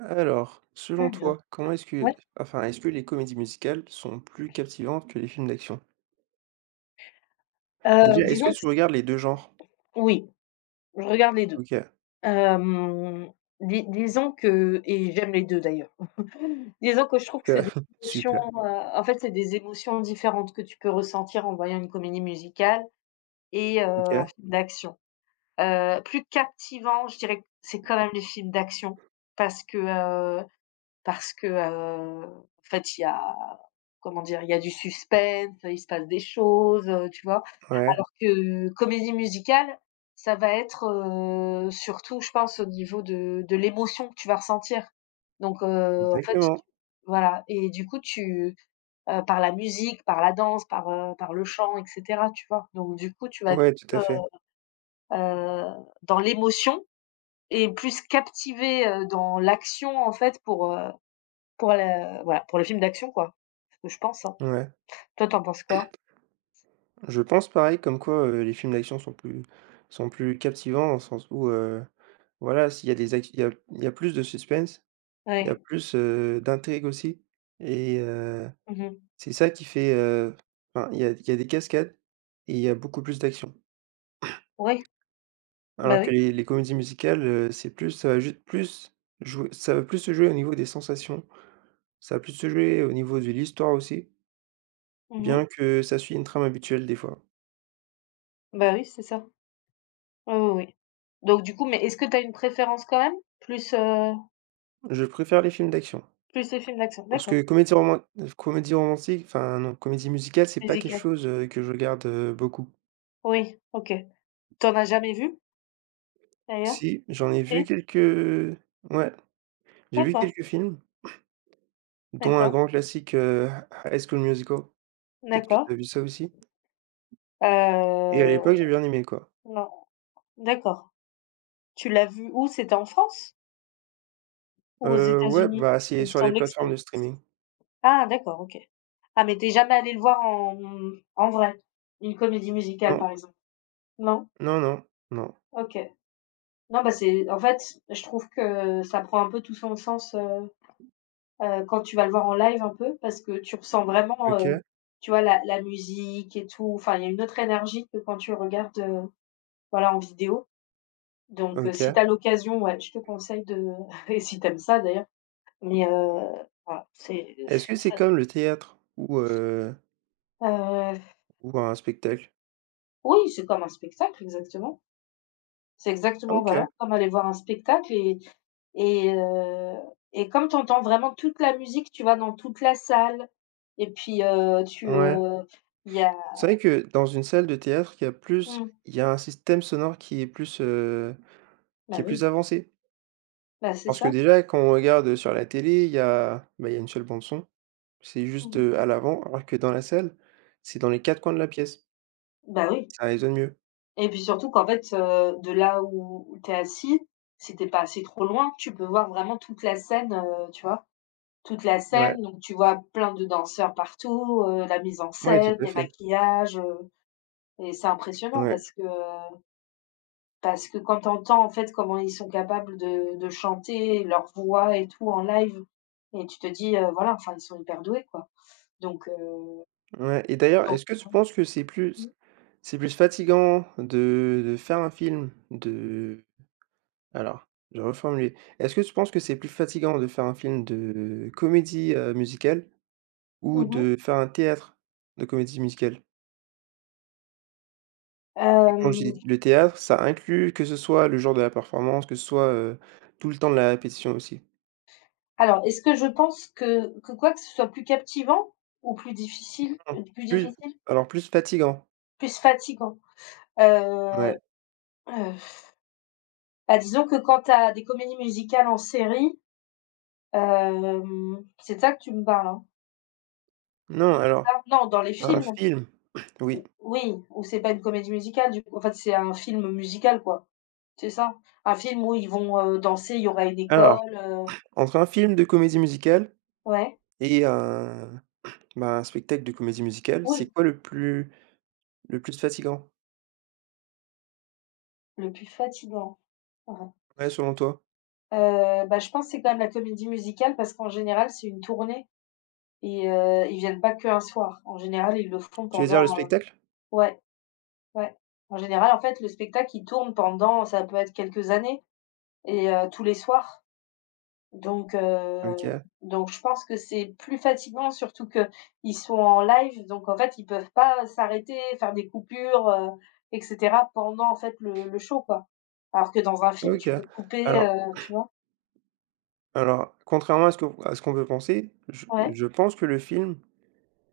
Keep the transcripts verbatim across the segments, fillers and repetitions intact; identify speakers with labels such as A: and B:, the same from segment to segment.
A: Alors, selon
B: Alors,
A: toi, comment est-ce que
B: ouais,
A: enfin, est-ce que les comédies musicales sont plus captivantes que les films d'action?
B: heu,
A: Déjà, est-ce que
B: disons que
A: tu
B: c
A: regardes les deux genres?
B: oui, je regarde les deux.
A: OK,
B: Hem, di disons que et j'aime les deux d'ailleurs. Disons que je trouve que
A: que
B: c'est des émotions,
A: super.
B: heu, en fait, c'est des émotions différentes que tu peux ressentir en voyant une comédie musicale et heu, un
A: OK,
B: film d'action. Heu, plus captivant, je dirais que c'est quand même les films d'action parce que, heu, parce que, heu, en fait, il y a, comment dire? Il y a du suspense, il se passe des choses, heu, tu vois?
A: ouais,
B: Alors que euh, comédie musicale, ça va être, heu, surtout, je pense, au niveau de de l'émotion que tu vas ressentir. Donc, heu, en fait, tu
A: exactement.
B: voilà et du coup, tu, heu, par la musique, par la danse, par, heu, par le chant et cetera, tu vois? Donc du coup, tu vas être
A: Ouais, tout à
B: plus,
A: fait,
B: heu heu, dans l'émotion et plus captivé, heu, dans l'action, en fait, pour, heu, pour le voilà, pour le film d'action, quoi. C'est ce que je pense, hein.
A: ouais.
B: Toi, t'en penses quoi?
A: Je pense pareil comme quoi, heu, les films d'action sont plus sont plus captivants dans le sens où, heu, voilà, s'il y a des ac il y a il y a plus de suspense, il y a
B: Ouais.
A: plus, heu, d'intrigue aussi et heu,
B: Mmh.
A: c'est ça qui fait, heu, enfin, il y a il y a des cascades et il y a beaucoup plus d'action.
B: Oui,
A: Alors
B: bah
A: que
B: oui.
A: les les comédies musicales, heu, c'est plus ça va juste plus jouer ça va plus se jouer au niveau des sensations, ça va plus se jouer au niveau de l'histoire aussi,
B: Mmh.
A: bien que ça suit une trame habituelle des fois.
B: Bah oui, c'est ça. Oui, oui, oui. Donc du coup, mais est-ce que tu as une préférence quand même? Plus, heu,
A: Je préfère les films d'action,
B: plus les films d'action?
A: parce que
B: D'accord,
A: comédie roman comédie romantique enfin non, comédie musicale, c'est pas quelque
B: musical.
A: chose, heu, que je regarde, heu, beaucoup.
B: Oui, OK. T'en as jamais vu d'ailleurs?
A: Si, j'en ai vu
B: Si?
A: quelques ouais, j'ai vu
B: D'accord,
A: quelques films, dont un
B: d'accord,
A: grand classique, heu, High School Musical. Peut-être que tu
B: d'accord.
A: as vu ça aussi? Et à l'époque,
B: Heu,
A: j'ai bien aimé, quoi.
B: non, d'accord. Tu l'as vu où? C'était en France? Ou aux
A: Heu, ouais,
B: États-Unis?
A: bah, c'est
B: Il me
A: sur les
B: semblait que
A: plateformes
B: c'était
A: de streaming.
B: ah d'accord, OK. Ah mais t'es jamais allé le voir en en vrai? Une comédie musicale
A: Non,
B: par exemple? Non?
A: non, non, non.
B: OK. Non, bah, c'est en fait, je trouve que ça prend un peu tout son sens, heu heu, quand tu vas le voir en live un peu parce que tu ressens vraiment, heu,
A: OK,
B: tu vois la la musique et tout, enfin il y a une autre énergie que quand tu regardes, heu, voilà en vidéo. Donc heu, si
A: OK.
B: tu as l'occasion, ouais, je te conseille de et si t'aimes ça d'ailleurs, mais heu, voilà, c'est
A: Est-ce que
B: c'est
A: c'est
B: ça.
A: comme le théâtre ou heu,
B: Heu,
A: ou un spectacle?
B: oui, c'est comme un spectacle exactement. C'est
A: Ah,
B: exactement,
A: OK,
B: voilà, comme aller voir un spectacle et et heu et comme tu entends vraiment toute la musique, tu vas dans toute la salle et puis, heu, tu,
A: ouais.
B: heu, il y a
A: C'est vrai que dans une salle de théâtre, il y a plus
B: mmh,
A: il y a un système sonore qui est plus, heu, qui
B: bah
A: est plus
B: oui.
A: avancé.
B: Bah, c'est
A: Parce que
B: ça.
A: déjà, quand on regarde sur la télé, il y a, bah, il y a une seule bande son. C'est juste,
B: Mmh.
A: heu, à l'avant, alors que dans la salle, c'est dans les quatre coins de la pièce.
B: Bah, oui
A: Ça résonne mieux.
B: et puis surtout qu'en fait, heu, de là où où tu es assis, si tu pas assis trop loin, tu peux voir vraiment toute la scène, heu, tu vois? Toute la
A: Ouais,
B: scène, donc tu vois plein de danseurs partout, heu, la mise en
A: ouais, tout
B: scène,
A: à
B: les
A: fait.
B: maquillages, heu et c'est impressionnant
A: Ouais.
B: parce que parce que quand t'entends en fait, comment ils sont capables de de chanter, leur voix et tout en live et tu te dis, heu, voilà, enfin, ils sont hyper doués, quoi, donc heu,
A: Ouais et d'ailleurs,
B: donc
A: est-ce que tu penses que c'est
B: mmh
A: plus
B: mh.
A: c'est plus fatigant de de faire un film de alors, je reformule. Est-ce que tu penses que c'est plus fatigant de faire un film de comédie, heu, musicale ou
B: Mmh.
A: de faire un théâtre de comédie musicale? Et quand je dis le théâtre, ça inclut que ce soit le jour de la performance, que ce soit, heu, tout le temps de la répétition aussi.
B: Alors, est-ce que je pense que que quoi? Que ce soit plus captivant ou plus difficile?
A: Non,
B: Heu, plus
A: plus
B: difficile?
A: alors plus fatigant.
B: Plus fatigant?
A: Ouais.
B: Heu, heu, bah, disons que quand tu as des comédies musicales en série, hem, c'est de ça que tu me parles, hein?
A: Non,
B: C'est
A: alors,
B: ça? Non, dans les
A: un
B: films?
A: film oui.
B: O Oui, où c'est pas une comédie musicale du coup. En fait, c'est un film musical, quoi, c'est ça? Un film où ils vont, heu, danser, il y aura une
A: Alors,
B: école. heu
A: entre un film de comédie musicale
B: ouais,
A: et heu, bah, un spectacle de comédie musicale, c'est
B: oui,
A: quoi le plus le plus fatigant?
B: le plus fatigant, ouais.
A: Ouais, selon toi?
B: Heu, bah, je pense que c'est quand même la comédie musicale parce qu'en général, c'est une tournée. Et heu, ils viennent pas qu'un soir. En général, ils le font
A: Tu veux dire
B: pendant.
A: le
B: heu
A: spectacle?
B: ouais, ouais. En général, en fait, le spectacle, il tourne pendant ça peut être quelques années et heu, tous les soirs. Donc heu,
A: OK,
B: donc je pense que c'est plus fatigant, surtout que ils sont en live, donc en fait, ils peuvent pas s'arrêter, faire des coupures, heu et cetera pendant, en fait, le le show, quoi. Alors que dans un film,
A: OK.
B: tu peux couper,
A: Alors
B: heu, tu vois?
A: alors, contrairement à ce que à ce qu'on peut penser, je
B: Ouais.
A: je pense que le film,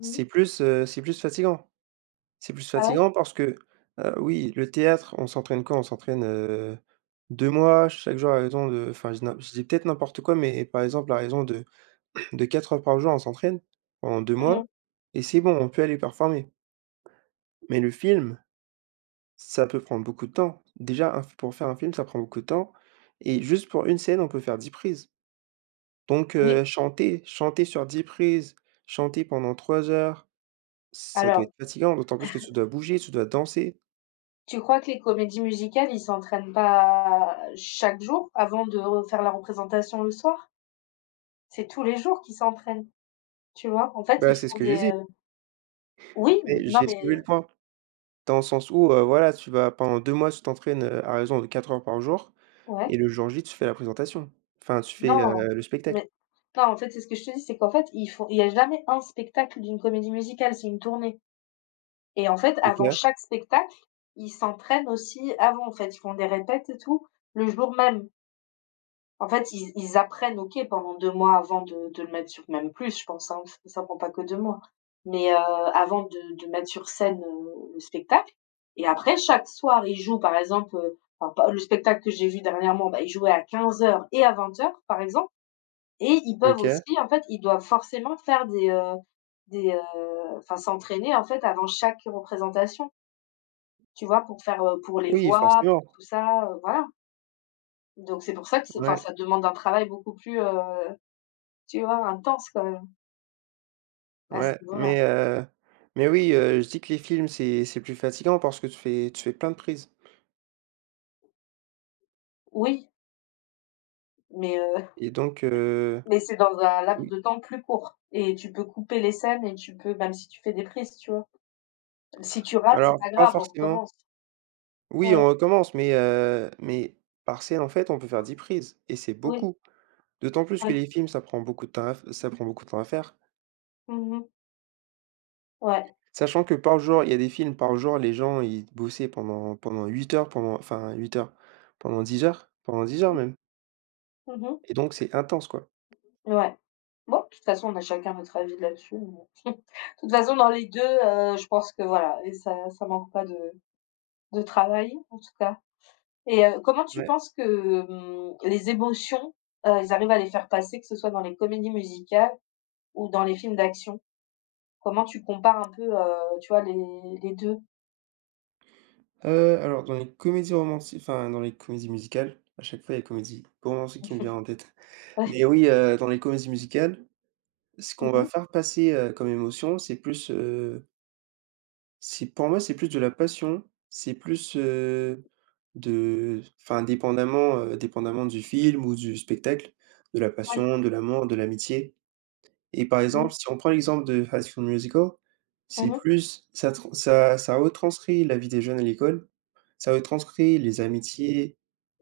A: c'est
B: Mmh.
A: plus, heu, c'est plus fatigant. C'est plus
B: Ah ouais?
A: fatigant parce que, heu, oui, le théâtre, on s'entraîne quoi? On s'entraîne, heu, deux mois, chaque jour à raison de enfin, je dis n'im je dis peut-être n'importe quoi, mais par exemple, à raison de de quatre heures par jour, on s'entraîne pendant deux mois
B: Mmh.
A: et c'est bon, on peut aller performer. Mais le film ça peut prendre beaucoup de temps. Déjà, un f pour faire un film, ça prend beaucoup de temps et juste pour une scène, on peut faire dix prises. Donc
B: Oui.
A: heu, chanter chanter sur dix prises, chanter pendant trois heures, ça doit
B: Alors,
A: être fatigant, d'autant plus que tu dois bouger, tu dois danser.
B: tu crois que les comédies musicales, ils s'entraînent pas chaque jour avant de re faire la représentation le soir? C'est tous les jours qu'ils s'entraînent, tu vois? En fait,
A: Bah,
B: ils
A: c'est ce
B: font
A: que
B: des,
A: j'ai dit,
B: heu oui, n-
A: mais
B: non,
A: j'ai
B: mais
A: soulevé le point. Dans le sens où, heu, voilà, tu vas pendant deux mois, tu t'entraînes, heu, à raison de quatre heures par jour et
B: ouais,
A: le jour J, tu fais la présentation. Enfin, tu fais,
B: non,
A: heu, le spectacle.
B: mais non, en fait, c'est ce que je te dis, c'est qu'en fait, ils font il y a jamais un spectacle d'une comédie musicale, c'est une tournée et en fait, avant
A: OK,
B: chaque spectacle, ils s'entraînent aussi avant, en fait. Ils font des répètes et tout, le jour même. En fait, ils ils apprennent, OK, pendant deux mois avant de de le mettre sur même plus, je pense, hein, parce que ça prend pas que deux mois. Mais, heu, avant de de mettre sur scène, heu, le spectacle et après chaque soir, ils jouent, par exemple, heu, enfin pas le spectacle que j'ai vu dernièrement, bah, ils jouaient à quinze heures et à vingt heures, par exemple et ils peuvent
A: OK.
B: aussi en fait, ils doivent forcément faire des, heu, des, heu, enfin s'entraîner, en fait, avant chaque représentation, tu vois? Pour faire, heu, pour les
A: Oui,
B: voix,
A: forcément.
B: pour tout ça, heu, voilà. Donc c'est pour ça que c'est enfin,
A: Ouais.
B: ça demande un travail beaucoup plus, heu tu vois? Intense quand même, à ce
A: Ouais,
B: niveau-là.
A: mais heu, mais oui, heu, je dis que les films, c'est c'est plus fatigant parce que tu fais tu fais plein de prises
B: Oui, mais heu,
A: et donc heu,
B: mais c'est dans un laps
A: oui,
B: de temps plus court et tu peux couper les scènes et tu peux même si tu fais des prises, tu vois? Si tu rates, c'est
A: alors
B: pas
A: pas
B: grave, on
A: forcément
B: recommence.
A: oui, on
B: Ouais,
A: recommence, mais heu, mais par scène, en fait, on peut faire dix prises et c'est
B: oui,
A: beaucoup. D'autant plus que
B: ouais.
A: les films, ça prend beaucoup de temps à f ça prend beaucoup de temps à faire.
B: Mmh. Ouais.
A: Sachant que par
B: Ouais.
A: jour, il y a des films, par jour, les gens, ils bossaient pendant pendant huit heures, pendant enfin huit heures, pendant dix heures, pendant dix heures
B: Mmh.
A: même
B: Mmh.
A: et donc c'est intense, quoi.
B: Ouais. Bon, de toute façon, on a chacun notre avis là-dessus, mais de toute façon, dans les deux, heu, je pense que voilà et ça ça manque pas de de travail, en tout cas et heu, comment tu
A: Ouais.
B: penses que, mmh, les émotions, heu, ils arrivent à les faire passer, que ce soit dans les comédies musicales ou dans les films d'action? Comment tu compares un peu, heu, tu vois, les les deux.
A: Heu, alors dans les comédies romantiques, enfin dans les comédies musicales, à chaque fois il y a comédie romantique qui me vient en tête.
B: Ouais.
A: Mais oui, heu, dans les comédies musicales, ce
B: Mmh
A: qu'on va
B: mh.
A: faire passer, heu, comme émotion, c'est plus, heu, c'est pour moi, c'est plus de la passion, c'est plus, heu, de enfin dépendamment, heu, dépendamment du film ou du spectacle, de la
B: Ouais.
A: passion, de l'amour, de l'amitié. Et par
B: Mmh mh.
A: exemple, si on prend l'exemple de High School Musical,
B: Mmh
A: c'est
B: mh.
A: plus ça tran ça ça retranscrit la vie des jeunes à l'école, ça retranscrit les amitiés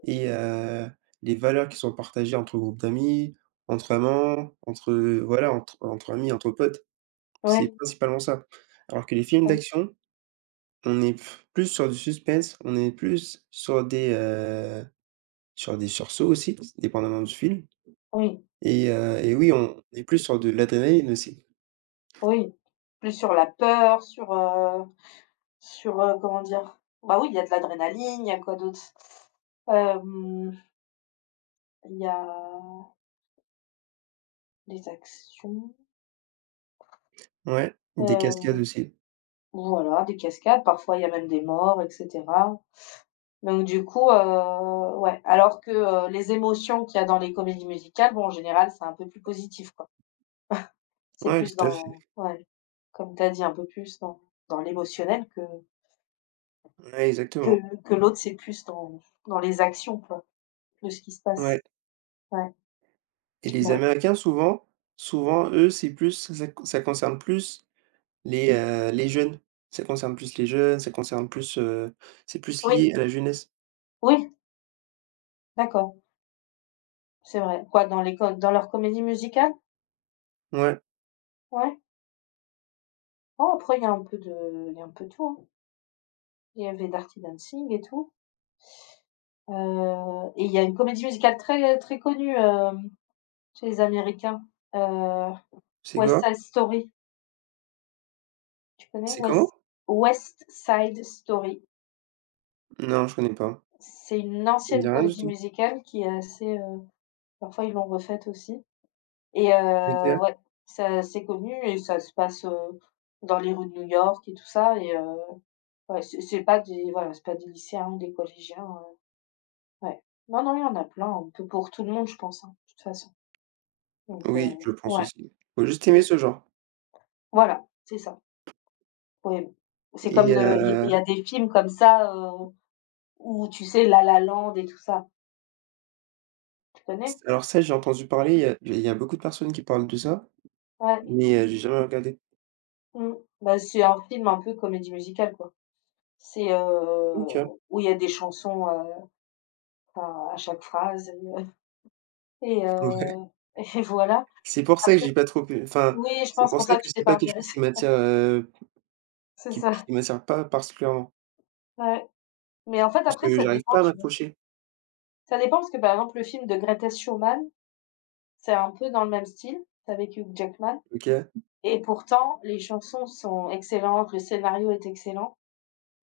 A: et heu, les valeurs qui sont partagées entre groupes d'amis, entre amants, entre, voilà, entre entre amis, entre potes. C'est
B: Ouais,
A: principalement ça. Alors que les films
B: ouais.
A: d'action, on est p- plus sur du suspense, on est plus sur des, heu, sur des sursauts aussi, dépendamment du film
B: Oui,
A: et heu et oui, on est plus sur de l'adrénaline aussi.
B: oui. Plus sur la peur, sur, heu, sur, heu, comment dire? Bah, oui, il y a de l'adrénaline, il y a quoi d'autre? Hem, il y a les actions,
A: Ouais, des
B: heu,
A: cascades aussi.
B: voilà, des cascades, parfois il y a même des morts et cetera. Donc du coup, heu, ouais. Alors que, heu, les émotions qu'il y a dans les comédies musicales, bon, en général, c'est un peu plus positif, quoi. C'est
A: Ouais,
B: plus
A: tout à
B: dans
A: fait.
B: ouais, comme tu as dit, un peu plus dans dans l'émotionnel que
A: Ouais, exactement.
B: que que l'autre, c'est plus dans dans les actions, quoi, de ce qui se
A: Ouais
B: passe. Ouais,
A: et les
B: bah,
A: Américains souvent souvent eux, c'est plus ça ça concerne plus les, heu, les jeunes. Ça concerne plus les jeunes, ça concerne plus, heu, c'est plus
B: oui.
A: lié à la jeunesse.
B: Oui, oui, d'accord, c'est vrai. Quoi, dans les co dans leur comédie musicale.
A: Ouais.
B: Ouais? Oh, après il y a un peu de il y a un peu de tout, hein. Il y avait Dirty Dancing et tout, heu et il y a une comédie musicale très très connue, hem, chez les Américains, heu,
A: C'est
B: West
A: quoi?
B: Side Story. Tu connais?
A: C'est comment?
B: West West Side Story.
A: Non, je connais pas.
B: C'est une
A: Ça me dit
B: ancienne
A: rien du
B: comédie
A: tout.
B: musicale qui est assez. Heu parfois ils l'ont refaite aussi et
A: OK.
B: heu, ouais, ça c'est connu et ça se passe, heu, dans les rues de New York et tout ça et heu, ouais, c'est c'est pas des voilà, c'est pas des lycéens ou des collégiens, heu, ouais. Non, non, il y en a plein, un peu pour tout le monde, je pense, hein, de toute façon. Donc heu,
A: Oui, je pense
B: ouais,
A: aussi. Faut juste
B: mmh,
A: aimer ce genre
B: voilà, c'est ça, ouais. C'est comme
A: et
B: le il y il
A: heu,
B: y a des films comme ça, heu, où tu sais La La Land et tout ça, tu
A: c
B: connais?
A: alors ça, j'ai entendu parler, il y a il y a beaucoup de personnes qui parlent de ça,
B: Ouais.
A: mais heu, j'ai jamais regardé.
B: Mmh. Bah, c'est un film un peu comédie musicale, quoi. C'est, heu,
A: OK.
B: où il y a des chansons, heu, enfin, à chaque phrase et euh, et
A: Ouais.
B: heu et voilà.
A: C'est pour ça que
B: Après
A: j'ai pas trop pu enfin,
B: oui, je
A: c'est
B: pense
A: pour
B: pour
A: ça
B: ça
A: que
B: que tu t'es
A: c'est
B: pas
A: pas quelque chose qui
B: intéressée.
A: m'attire, heu,
B: C'est
A: qui
B: ça,
A: qui m'attire pas particulièrement.
B: ouais. Mais en fait,
A: Parce
B: après,
A: que
B: ça
A: j'arrive
B: dépend,
A: pas à
B: tu vois?
A: m'accrocher.
B: Ça dépend parce que, par exemple, le film de Greatest Schumann, c'est un peu dans le même style, c'est avec Hugh Jackman
A: OK.
B: et pourtant les chansons sont excellentes, le scénario est excellent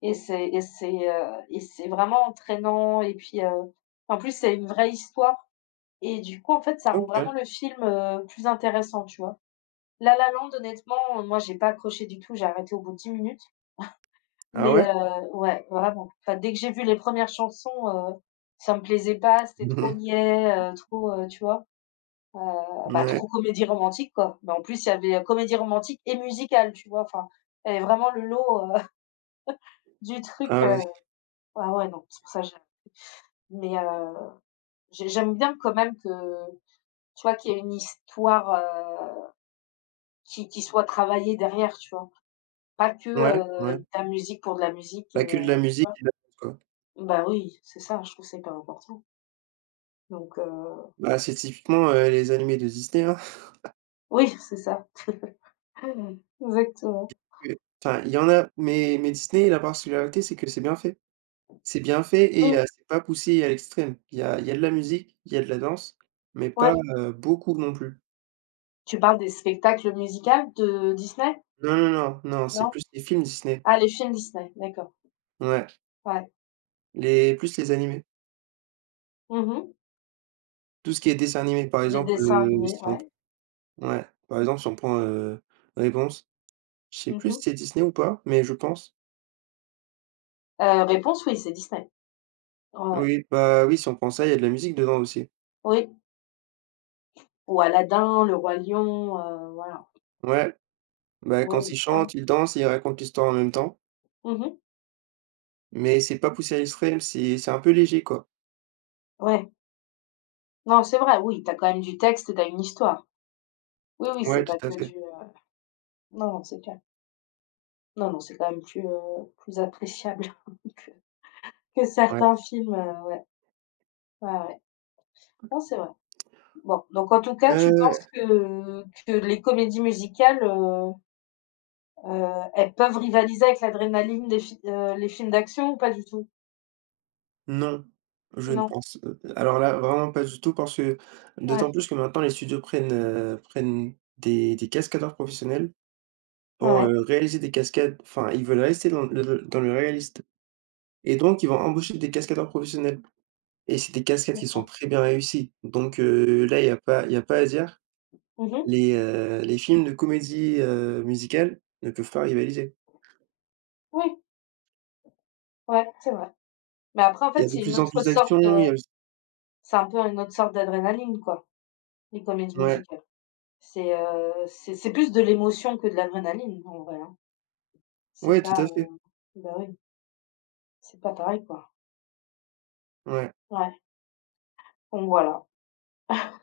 B: et c'est et c'est, heu et c'est vraiment entraînant et puis, heu, en plus, c'est une vraie histoire. Et du coup, en fait, ça rend vraiment
A: OK.
B: le film, heu, plus intéressant, tu vois? La La Land, honnêtement, heu, moi, j'ai pas accroché du tout, j'ai arrêté au bout de dix minutes,
A: Ah
B: mais
A: ouais?
B: heu, ouais, vraiment. Enfin, dès que j'ai vu les premières chansons, heu, ça me plaisait pas, c'était trop niais, heu, trop, heu, tu vois? Heu, bah,
A: Mouais.
B: trop comédie romantique, quoi. Mais en plus, il y avait, heu, comédie romantique et musicale, tu vois? Enfin, il y avait vraiment le lot, heu, du truc,
A: Ah
B: heu
A: ouais.
B: ah ouais, non, c'est pour ça que j'ai mais, heu, j'ai j'aime bien quand même que, tu vois, qu'il y ait une histoire, heu Qui qui soit travaillée derrière, tu vois? Pas que,
A: Ouais,
B: heu,
A: ouais.
B: de la musique pour de la musique et
A: Bah, que de la
B: heu, tu
A: musique
B: vois?
A: et de la danse, quoi.
B: Bah, oui, c'est ça, je trouve que c'est hyper important. Donc heu,
A: Bah, c'est typiquement, heu, les animés de Disney, hein.
B: oui, c'est ça. Exactement.
A: Que enfin, il y en a mais mais Disney, la particularité, c'est que c'est bien fait. C'est bien fait et
B: Mmh,
A: heu, c'est pas poussé à l'extrême. Il y a il y a de la musique, il y a de la danse, mais pas,
B: ouais.
A: heu, beaucoup non plus.
B: Tu parles des spectacles musicaux de Disney?
A: Non, non, non, non, c'est
B: Non?
A: plus les films Disney.
B: Ah, les films Disney, d'accord.
A: Ouais,
B: Ouais.
A: les plus les animés.
B: Mhm.
A: Tout ce qui est dessin animé, par
B: Des
A: exemple,
B: dessins
A: heu,
B: animés,
A: si on p
B: ouais.
A: ouais, par exemple, si on prend, heu, réponse, je sais
B: Mhm.
A: plus si
B: Mh.
A: c'est Disney ou pas, mais je pense.
B: Réponse oui, c'est Disney. Ouais, ouais.
A: Oui, bah, oui, si on prend ça, il y a de la musique dedans aussi.
B: Oui, ou Aladdin, Le Roi Lion, heu, voilà.
A: Ouais, bah,
B: Oui,
A: quand
B: oui,
A: ils
B: clairement.
A: chantent, ils dansent et ils racontent l'histoire en même temps,
B: Mhm.
A: mais c'est pas poussé à l'extrême, c'est c'est un peu léger, quoi.
B: Ouais. Non, c'est vrai, oui, t'as quand même du texte, t'as une histoire. Oui, oui,
A: Ouais,
B: c'est
A: tout
B: pas
A: à
B: que
A: fait.
B: du, heu non, non, c'est clair. Non, non, c'est quand même plus, heu, plus appréciable que que
A: Ouais.
B: certains films, heu, ouais. Ouais, ouais. Non, c'est vrai. Bon, donc en tout cas, tu
A: Heu
B: penses que que les comédies musicales, heu heu, elles peuvent rivaliser avec l'adrénaline des fi heu, les films d'action ou pas du tout?
A: Non, je ne
B: Non?
A: pense, heu, alors là, vraiment pas du tout parce que
B: Ouais,
A: d'autant plus que maintenant les studios prennent, heu, prennent des des cascadeurs professionnels
B: ouais,
A: pour,
B: ouais,
A: heu, réaliser des cascades. Enfin, ils veulent rester dans le dans le réaliste et donc ils vont embaucher des cascadeurs professionnels et c'est des cascades qui sont
B: d'accord.
A: très bien réussies donc heu, là, il y a pas il y a pas à dire.
B: Mmh.
A: Les, heu, les films de comédie, heu, musicale ne peuvent pas rivaliser.
B: Oui, ouais, c'est vrai. Mais après, en
A: Il y a
B: fait,
A: de
B: c'est une
A: plus en
B: autre
A: plus
B: sorte, heu,
A: d'actions, il y a
B: c'est un peu une autre sorte d'adrénaline, quoi, les comédies
A: ouais,
B: musicales. C'est, heu, c'est c'est plus de l'émotion que de l'adrénaline, en vrai, hein. C'est
A: ouais, tout à
B: pas,
A: fait,
B: heu, bah, oui, c'est pas pareil, quoi.
A: ouais.
B: Ouais, donc voilà,